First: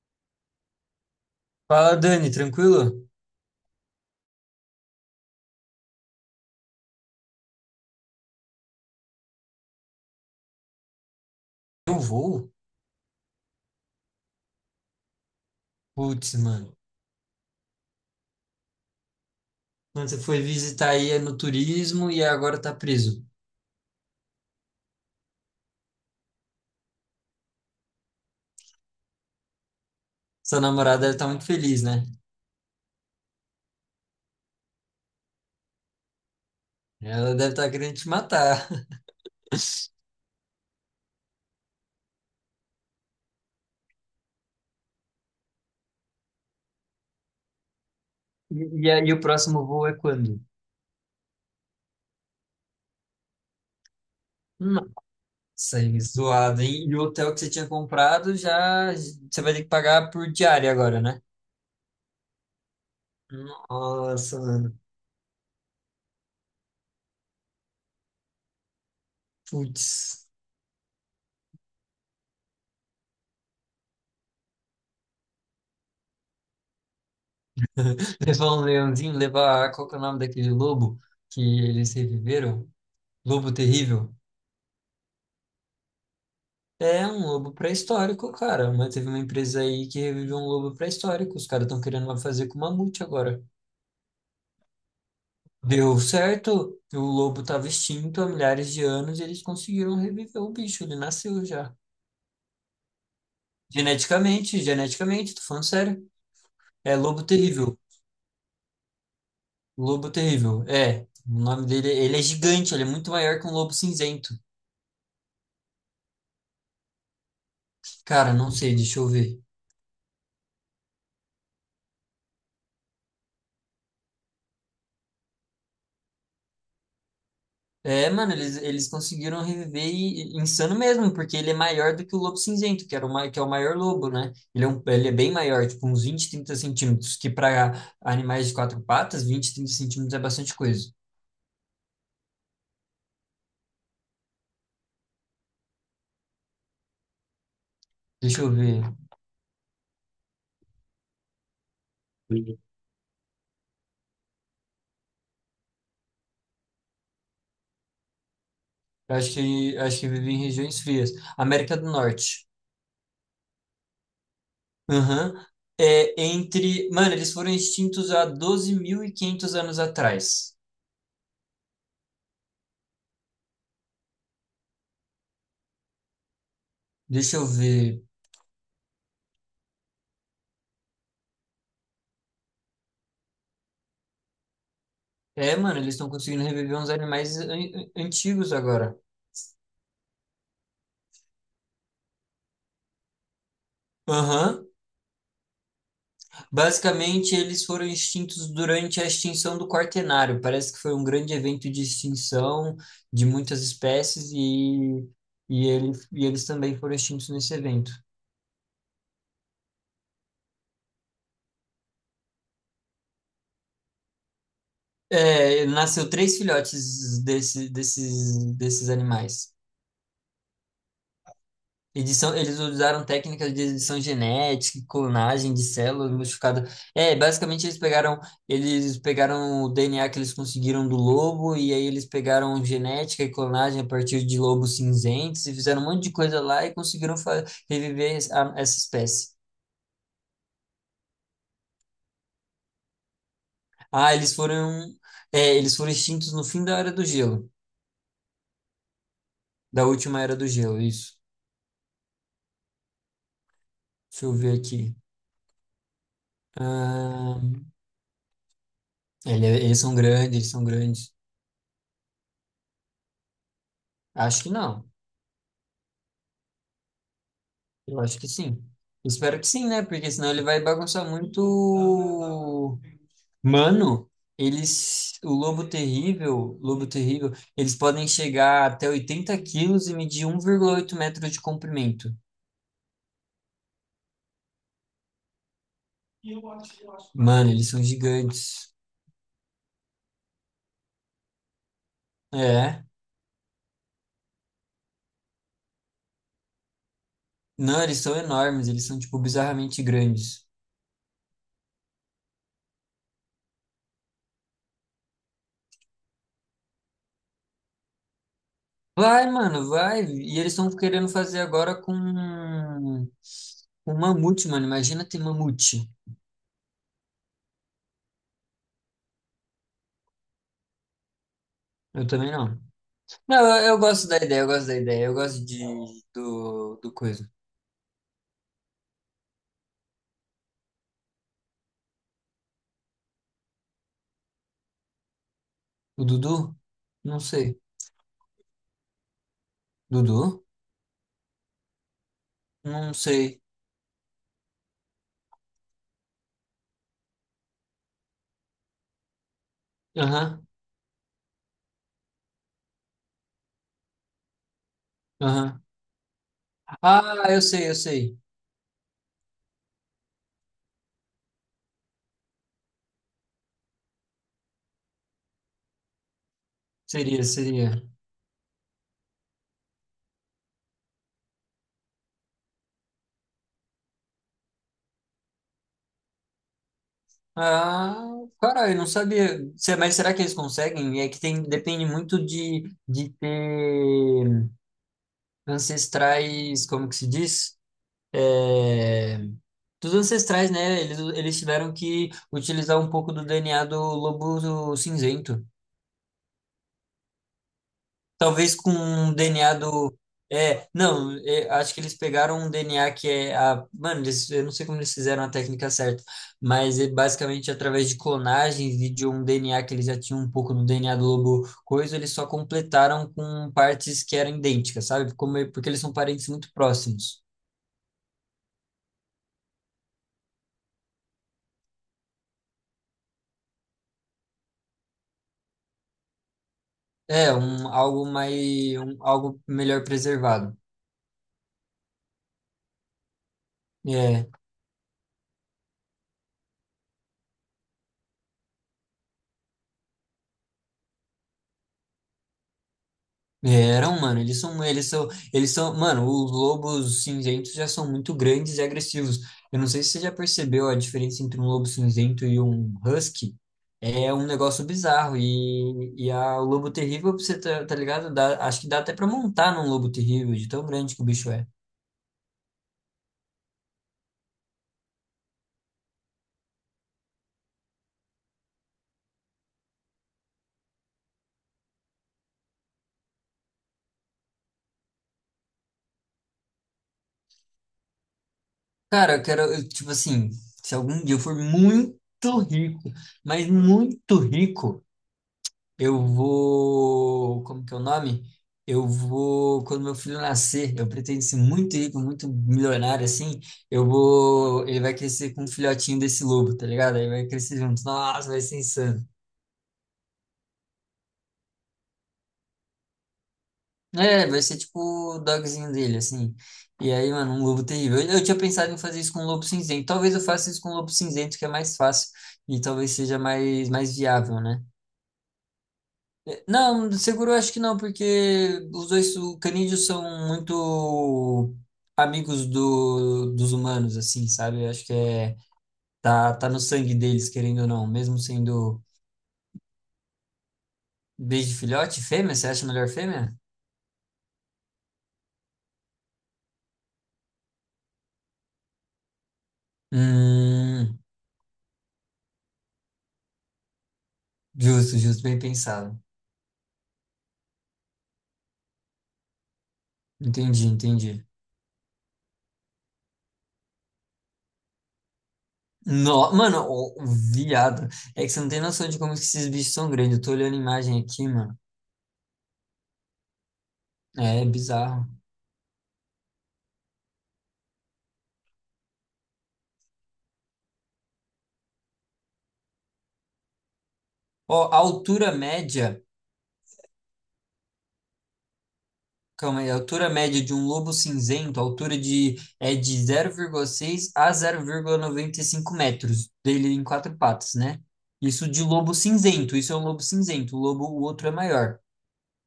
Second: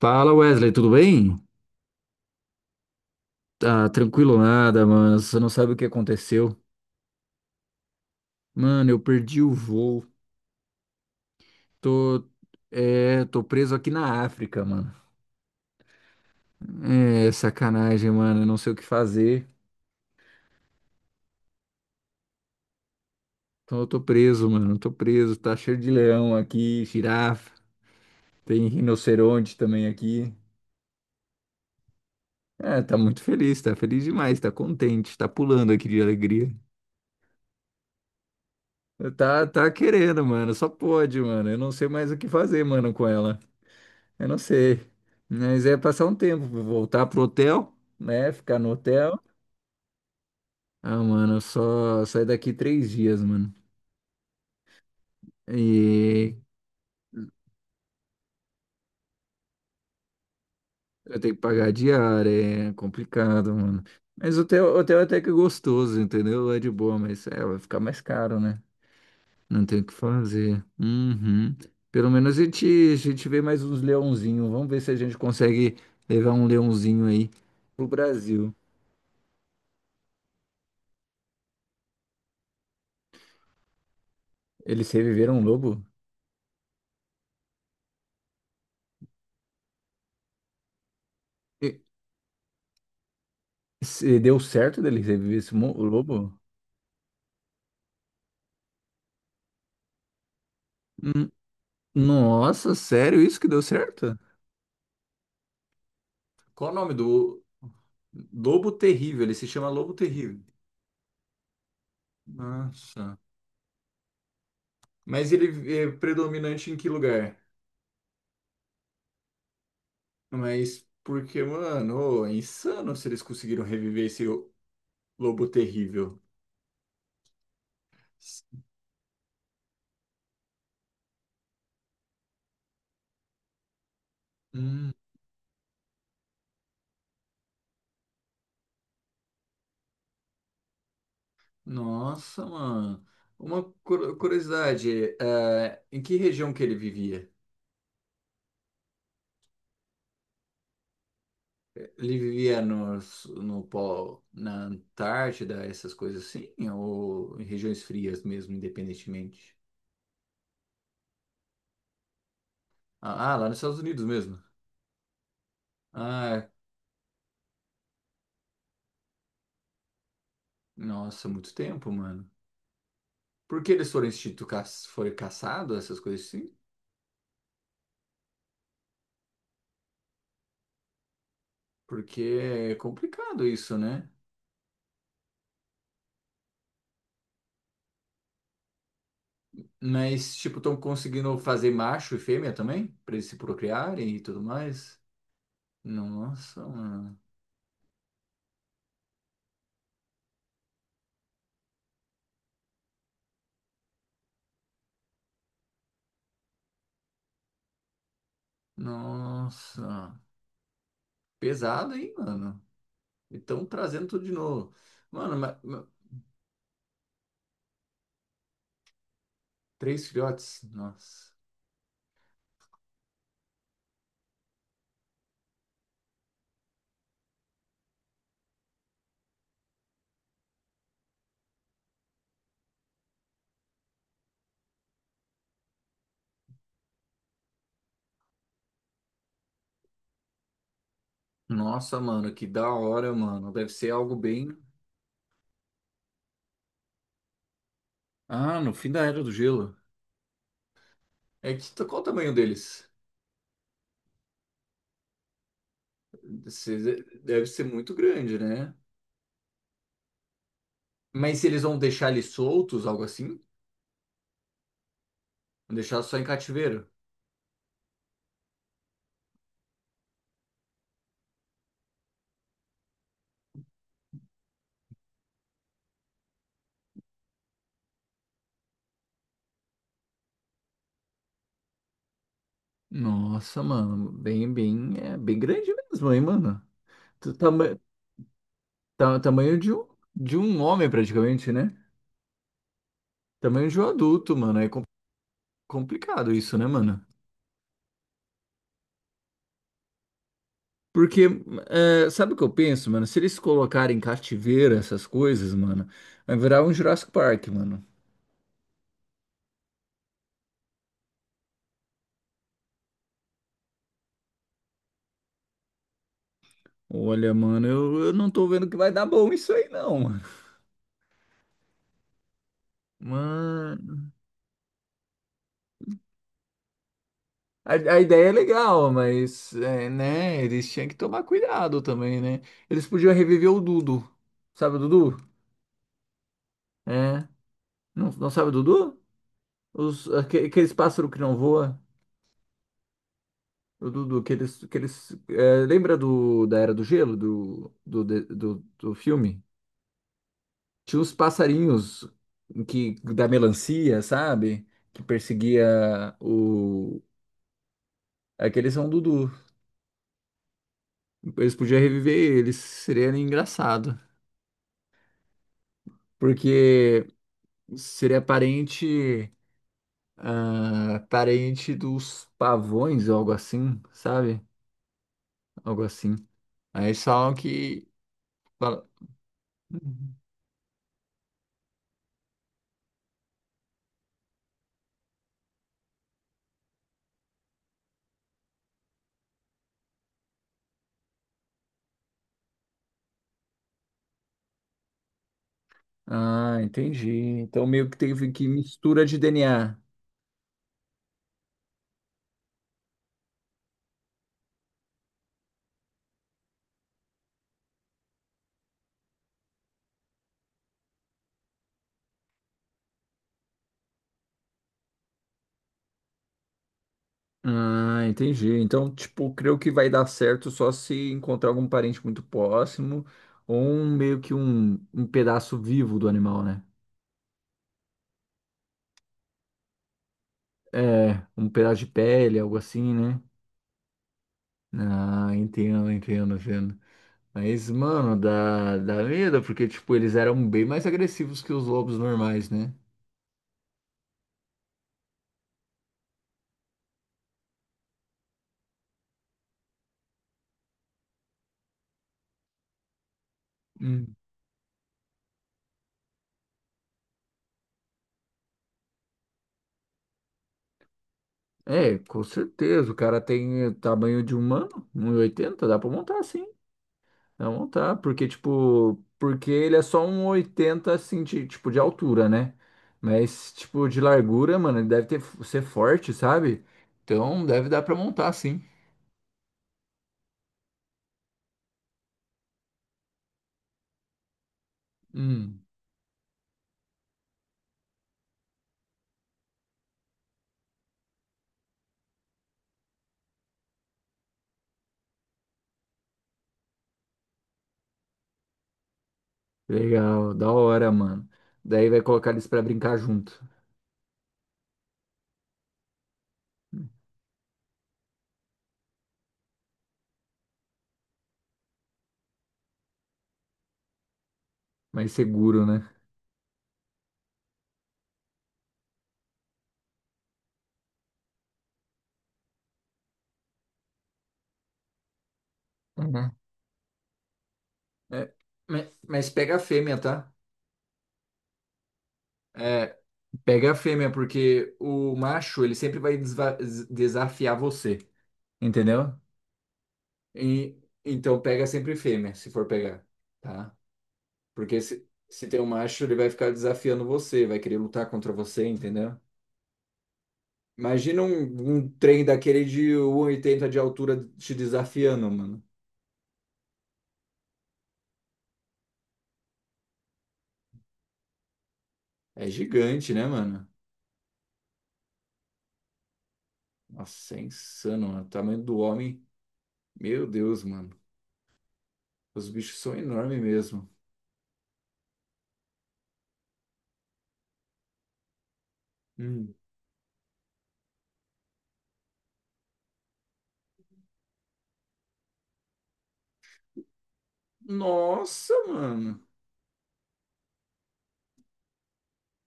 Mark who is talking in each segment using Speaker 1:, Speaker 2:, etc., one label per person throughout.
Speaker 1: Fala Wesley, tudo bem?
Speaker 2: Fala, Dani, tranquilo?
Speaker 1: Tá tranquilo nada, mano. Você não sabe o que aconteceu. Mano, eu perdi o voo.
Speaker 2: Eu
Speaker 1: Tô,
Speaker 2: vou?
Speaker 1: tô preso aqui na África, mano.
Speaker 2: Putz, mano.
Speaker 1: É, sacanagem, mano. Eu não sei o que fazer.
Speaker 2: Quando você foi visitar aí é no turismo e agora tá preso.
Speaker 1: Então eu tô preso, mano. Tô preso. Tá cheio de leão aqui, girafa. Tem rinoceronte também aqui.
Speaker 2: Sua namorada deve estar muito feliz, né?
Speaker 1: É, tá muito feliz, tá feliz demais, tá contente, tá pulando aqui de alegria.
Speaker 2: Ela deve estar querendo te matar.
Speaker 1: Tá, tá querendo, mano. Só pode, mano. Eu não sei mais o que fazer, mano, com ela. Eu não sei. Mas é passar um tempo, voltar pro hotel, né? Ficar no
Speaker 2: E aí,
Speaker 1: hotel.
Speaker 2: o próximo voo é quando?
Speaker 1: Ah, mano, eu só saio daqui 3 dias, mano.
Speaker 2: Nossa, aí
Speaker 1: E
Speaker 2: zoado, hein? E o hotel que você tinha comprado, já você vai ter que pagar por diária agora,
Speaker 1: eu
Speaker 2: né?
Speaker 1: tenho que pagar a diária, é complicado, mano. Mas
Speaker 2: Nossa,
Speaker 1: o hotel,
Speaker 2: mano.
Speaker 1: hotel até que é gostoso, entendeu? É de boa, mas é, vai ficar mais caro, né? Não tem o que
Speaker 2: Putz.
Speaker 1: fazer. Uhum. Pelo menos a gente vê mais uns leãozinhos. Vamos ver se a gente consegue levar um leãozinho aí pro
Speaker 2: Levar
Speaker 1: Brasil.
Speaker 2: um leãozinho, levar. Qual que é o nome daquele lobo que eles reviveram? Lobo terrível?
Speaker 1: Eles reviveram um lobo?
Speaker 2: É um lobo pré-histórico, cara. Mas teve uma empresa aí que reviveu um lobo pré-histórico. Os caras estão querendo fazer com mamute agora.
Speaker 1: Se deu certo dele reviver o
Speaker 2: Deu
Speaker 1: lobo?
Speaker 2: certo, o lobo estava extinto há milhares de anos e eles conseguiram reviver o bicho. Ele
Speaker 1: Hum.
Speaker 2: nasceu já.
Speaker 1: Nossa, sério isso que deu certo?
Speaker 2: Geneticamente, geneticamente, tô falando sério.
Speaker 1: Qual o nome
Speaker 2: É lobo
Speaker 1: do
Speaker 2: terrível.
Speaker 1: Lobo Terrível? Ele se chama Lobo
Speaker 2: Lobo
Speaker 1: Terrível.
Speaker 2: terrível. É. O nome dele, ele é gigante, ele é muito
Speaker 1: Nossa.
Speaker 2: maior que um lobo cinzento.
Speaker 1: Mas ele é predominante em que lugar?
Speaker 2: Cara, não sei, deixa eu ver.
Speaker 1: Mas porque, mano, ô, é insano se eles conseguiram reviver esse Lobo Terrível.
Speaker 2: É, mano, eles conseguiram reviver insano mesmo, porque ele é maior do que o lobo cinzento, que era o, que é o maior lobo, né? Ele é, um,
Speaker 1: Hum,
Speaker 2: ele é bem maior, tipo uns 20, 30 centímetros, que para animais de quatro patas, 20, 30 centímetros é bastante coisa.
Speaker 1: nossa, mano. Uma curiosidade, é, em que região que ele vivia?
Speaker 2: Deixa eu ver.
Speaker 1: Ele vivia no pó, na Antártida, essas coisas assim, ou em regiões frias mesmo,
Speaker 2: Eu Acho
Speaker 1: independentemente?
Speaker 2: que, acho que vive em regiões frias. América do Norte.
Speaker 1: Ah, lá nos Estados Unidos mesmo.
Speaker 2: Aham. É,
Speaker 1: Ah,
Speaker 2: entre. Mano, eles foram extintos há 12.500 anos atrás.
Speaker 1: nossa, muito tempo, mano. Por que eles foram foram caçados, essas coisas assim?
Speaker 2: Deixa eu ver.
Speaker 1: Porque é complicado isso, né?
Speaker 2: É, mano, eles estão conseguindo reviver uns animais antigos agora.
Speaker 1: Mas, tipo, estão conseguindo fazer macho e fêmea também? Pra eles se procriarem e tudo
Speaker 2: Aham.
Speaker 1: mais? Nossa, mano.
Speaker 2: Basicamente, eles foram extintos durante a extinção do Quaternário. Parece que foi um grande evento de extinção de muitas espécies e, ele, e eles também foram extintos nesse evento.
Speaker 1: Nossa. Pesado, hein, mano? Então, trazendo tudo de novo. Mano,
Speaker 2: É, nasceu três filhotes desses animais.
Speaker 1: 3 filhotes. Nossa.
Speaker 2: Edição, eles usaram técnicas de edição genética, clonagem de células modificadas. É, basicamente eles pegaram o DNA que eles conseguiram do lobo e aí eles pegaram genética e clonagem a partir de lobos cinzentos e fizeram um monte de coisa lá e conseguiram reviver essa espécie.
Speaker 1: Nossa, mano, que da hora, mano. Deve ser algo
Speaker 2: Ah, eles
Speaker 1: bem.
Speaker 2: foram, é, eles foram extintos no fim da era do gelo,
Speaker 1: Ah, no fim da Era do Gelo.
Speaker 2: da última era do gelo, isso.
Speaker 1: É que qual o tamanho deles?
Speaker 2: Deixa eu ver aqui.
Speaker 1: Cês-
Speaker 2: Ah,
Speaker 1: Deve ser muito grande, né?
Speaker 2: é, eles são grandes, eles são grandes.
Speaker 1: Mas se eles vão deixar eles soltos, algo assim?
Speaker 2: Acho que não.
Speaker 1: Vão deixar só em cativeiro?
Speaker 2: Eu acho que sim. Espero que sim, né? Porque senão ele vai bagunçar muito. Mano, eles. O lobo terrível, eles podem chegar até 80 quilos e medir 1,8 metros de comprimento.
Speaker 1: Nossa, mano, bem, é bem grande mesmo, hein, mano? Tu-
Speaker 2: Mano, eles
Speaker 1: Tama
Speaker 2: são gigantes.
Speaker 1: tamanho de um homem, praticamente, né?
Speaker 2: É.
Speaker 1: Tamanho de um adulto, mano. É complicado isso, né, mano?
Speaker 2: Não, eles são enormes, eles são, tipo, bizarramente grandes.
Speaker 1: Porque, é, sabe o que eu penso, mano? Se eles colocarem cativeiro, essas coisas, mano, vai virar um Jurassic Park, mano.
Speaker 2: Vai, mano, vai. E eles estão querendo fazer agora com. Com mamute, mano. Imagina ter mamute.
Speaker 1: Olha, mano, eu não tô vendo que vai dar bom isso aí, não, mano.
Speaker 2: Eu também não. Não, eu gosto
Speaker 1: Mano,
Speaker 2: da ideia, eu gosto da ideia. Eu gosto de, do coisa.
Speaker 1: a ideia é legal, mas, é, né, eles tinham que tomar cuidado também, né? Eles podiam reviver o Dudu. Sabe o Dudu?
Speaker 2: O Dudu? Não
Speaker 1: É.
Speaker 2: sei.
Speaker 1: Não, não sabe o Dudu?
Speaker 2: Dudu?
Speaker 1: Aqueles pássaros que não voam.
Speaker 2: Não sei.
Speaker 1: O Dudu, aqueles, é, lembra da Era do Gelo, do filme?
Speaker 2: Aham,
Speaker 1: Tinha os passarinhos que da melancia, sabe? Que
Speaker 2: aham.
Speaker 1: perseguia o.
Speaker 2: Ah, eu sei, eu sei.
Speaker 1: Aqueles são Dudu. Eles podiam reviver eles. Seria engraçado. Porque
Speaker 2: Seria, seria.
Speaker 1: seria parente. Ah, parente dos pavões ou algo assim, sabe? Algo assim. Aí só que.
Speaker 2: Ah, caralho, não
Speaker 1: fala-
Speaker 2: sabia. É, mas será
Speaker 1: "Uhum".
Speaker 2: que eles conseguem? É que tem, depende muito de ter ancestrais, como que se diz? É... Dos ancestrais, né? Eles tiveram que utilizar um pouco do DNA do lobo cinzento.
Speaker 1: Ah, entendi. Então meio que teve que
Speaker 2: Talvez com
Speaker 1: mistura
Speaker 2: um
Speaker 1: de
Speaker 2: DNA
Speaker 1: DNA.
Speaker 2: do. É, não, é, acho que eles pegaram um DNA que é a. Mano, eles, eu não sei como eles fizeram a técnica certa, mas é basicamente através de clonagem e de um DNA que eles já tinham um pouco no DNA do lobo coisa, eles só completaram com partes que eram idênticas, sabe? Como, porque eles são parentes muito próximos.
Speaker 1: Ah, entendi. Então, tipo, creio que vai dar certo só se encontrar algum parente muito próximo ou um pedaço vivo do animal, né?
Speaker 2: É, um, algo mais. Um, algo melhor preservado.
Speaker 1: É, um pedaço de pele, algo assim, né?
Speaker 2: É.
Speaker 1: Ah, entendo. Mas, mano, dá medo, porque, tipo, eles eram bem mais agressivos que os lobos normais, né?
Speaker 2: Eram, mano, eles são, mano, os lobos cinzentos já são muito grandes e agressivos. Eu não sei se você já percebeu a diferença entre um lobo cinzento e um husky. É
Speaker 1: Hum.
Speaker 2: um negócio bizarro. E a, o lobo terrível, pra você tá ligado? Acho que dá até pra montar num lobo terrível, de tão grande que o bicho é.
Speaker 1: É, com certeza. O cara tem tamanho de humano, 1,80 dá pra montar assim. Não, tá, porque, tipo, porque ele é só 1,80 assim, de, tipo, de altura, né? Mas, tipo, de largura, mano, ele deve ter, ser forte, sabe? Então, deve dar pra montar, sim.
Speaker 2: Cara, eu quero, eu, tipo assim, se algum dia eu for muito rico, mas muito rico.
Speaker 1: Hum,
Speaker 2: Eu vou. Como que é o nome? Eu vou. Quando meu filho nascer, eu pretendo ser muito rico, muito milionário, assim. Eu vou. Ele vai crescer com um filhotinho desse lobo, tá ligado? Aí vai crescer junto. Nossa, vai ser insano.
Speaker 1: legal, da hora, mano. Daí vai colocar eles pra brincar junto.
Speaker 2: É, vai ser tipo o dogzinho dele, assim. E aí, mano, um lobo terrível. Eu tinha pensado em fazer isso com um lobo cinzento. Talvez eu faça isso com um lobo cinzento, que é mais fácil. E talvez seja mais, mais viável, né?
Speaker 1: Mais seguro, né?
Speaker 2: Não, seguro eu acho que não, porque os dois o canídeos são muito amigos do, dos humanos, assim, sabe? Eu acho que é, tá,
Speaker 1: Uhum.
Speaker 2: tá no sangue deles, querendo ou não, mesmo
Speaker 1: É,
Speaker 2: sendo
Speaker 1: mas pega a fêmea, tá?
Speaker 2: desde filhote, fêmea, você acha melhor
Speaker 1: É,
Speaker 2: fêmea?
Speaker 1: pega a fêmea, porque o macho, ele sempre vai desafiar você, entendeu? E-
Speaker 2: Hum,
Speaker 1: então pega sempre fêmea, se for pegar, tá? Porque
Speaker 2: justo, justo, bem
Speaker 1: se tem um
Speaker 2: pensado.
Speaker 1: macho, ele vai ficar desafiando você, vai querer lutar contra você, entendeu?
Speaker 2: Entendi,
Speaker 1: Imagina
Speaker 2: entendi.
Speaker 1: um trem daquele de 1,80 de altura te desafiando, mano.
Speaker 2: No, mano, o viado, é que você não tem noção de como que esses bichos são grandes. Eu tô olhando a imagem aqui, mano.
Speaker 1: É gigante, né, mano?
Speaker 2: É bizarro.
Speaker 1: Nossa, é insano, mano. O tamanho do homem. Meu Deus, mano. Os bichos são enormes mesmo.
Speaker 2: Ó, a altura média.
Speaker 1: Hum.
Speaker 2: Calma aí, a altura média de um lobo cinzento, a altura de, é de 0,6 a 0,95 metros, dele em quatro patas, né? Isso
Speaker 1: Nossa,
Speaker 2: de lobo
Speaker 1: mano.
Speaker 2: cinzento, isso é um lobo cinzento, o lobo, o outro é maior.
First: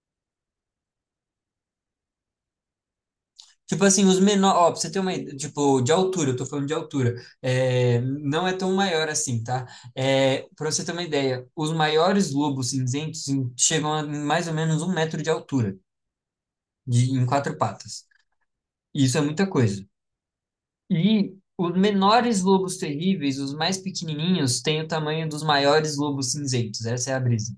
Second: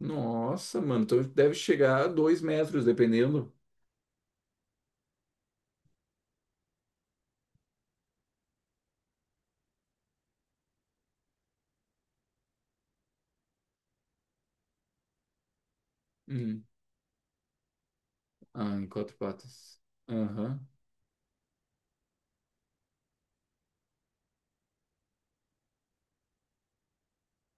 Speaker 1: Nossa, mano. Então deve chegar a 2 metros, dependendo.
Speaker 2: Tipo assim, os menores, ó, pra você ter uma ideia, tipo, de altura, eu tô falando de altura, é, não é tão maior assim, tá? É, pra você ter uma ideia, os maiores lobos cinzentos chegam a mais ou menos 1 metro de altura,
Speaker 1: Hum.
Speaker 2: de, em quatro patas.
Speaker 1: Ah, em
Speaker 2: E
Speaker 1: quatro
Speaker 2: isso é muita
Speaker 1: patas.
Speaker 2: coisa.
Speaker 1: Aham.
Speaker 2: E os menores lobos terríveis, os mais pequenininhos, têm o tamanho dos maiores lobos cinzentos. Essa é a brisa.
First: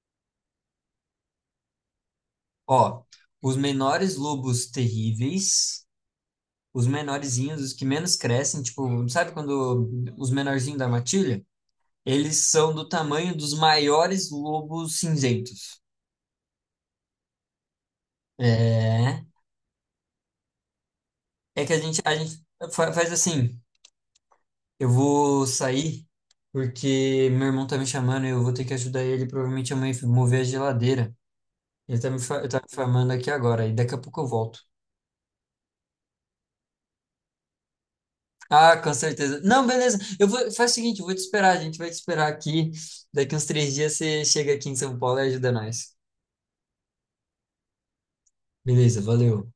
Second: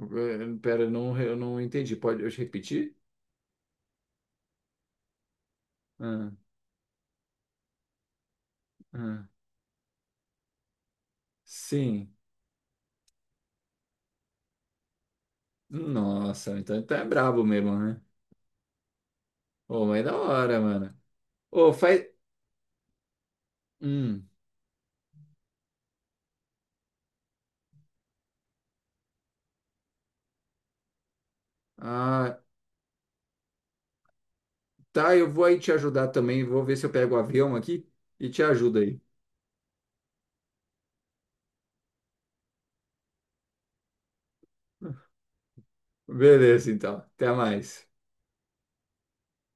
Speaker 1: Eh, pera, não, eu não entendi. Pode eu te repetir?
Speaker 2: Ó, os menores lobos terríveis,
Speaker 1: Ah,
Speaker 2: os menorzinhos, os que menos crescem, tipo,
Speaker 1: ah,
Speaker 2: sabe quando os menorzinhos da matilha?
Speaker 1: sim.
Speaker 2: Eles são do tamanho dos maiores lobos cinzentos.
Speaker 1: Nossa, então tá brabo mesmo, né?
Speaker 2: É.
Speaker 1: Ô, mas é da hora, mano.
Speaker 2: É
Speaker 1: Ô,
Speaker 2: que a gente,
Speaker 1: faz.
Speaker 2: a gente faz assim.
Speaker 1: Hum.
Speaker 2: Eu vou sair porque meu irmão tá me chamando e eu vou ter que ajudar ele provavelmente amanhã a mãe mover a geladeira. Ele tá me,
Speaker 1: Ah,
Speaker 2: ele tá me formando aqui agora, e daqui a pouco eu volto.
Speaker 1: tá, eu vou aí te ajudar também. Vou ver se eu pego o avião aqui e te
Speaker 2: Ah,
Speaker 1: ajudo
Speaker 2: com
Speaker 1: aí.
Speaker 2: certeza. Não, beleza. Eu vou, faz o seguinte, eu vou te esperar, a gente vai te esperar aqui. Daqui uns 3 dias você chega aqui em São Paulo e ajuda nós.
Speaker 1: Beleza, então. Até mais.
Speaker 2: Beleza, valeu.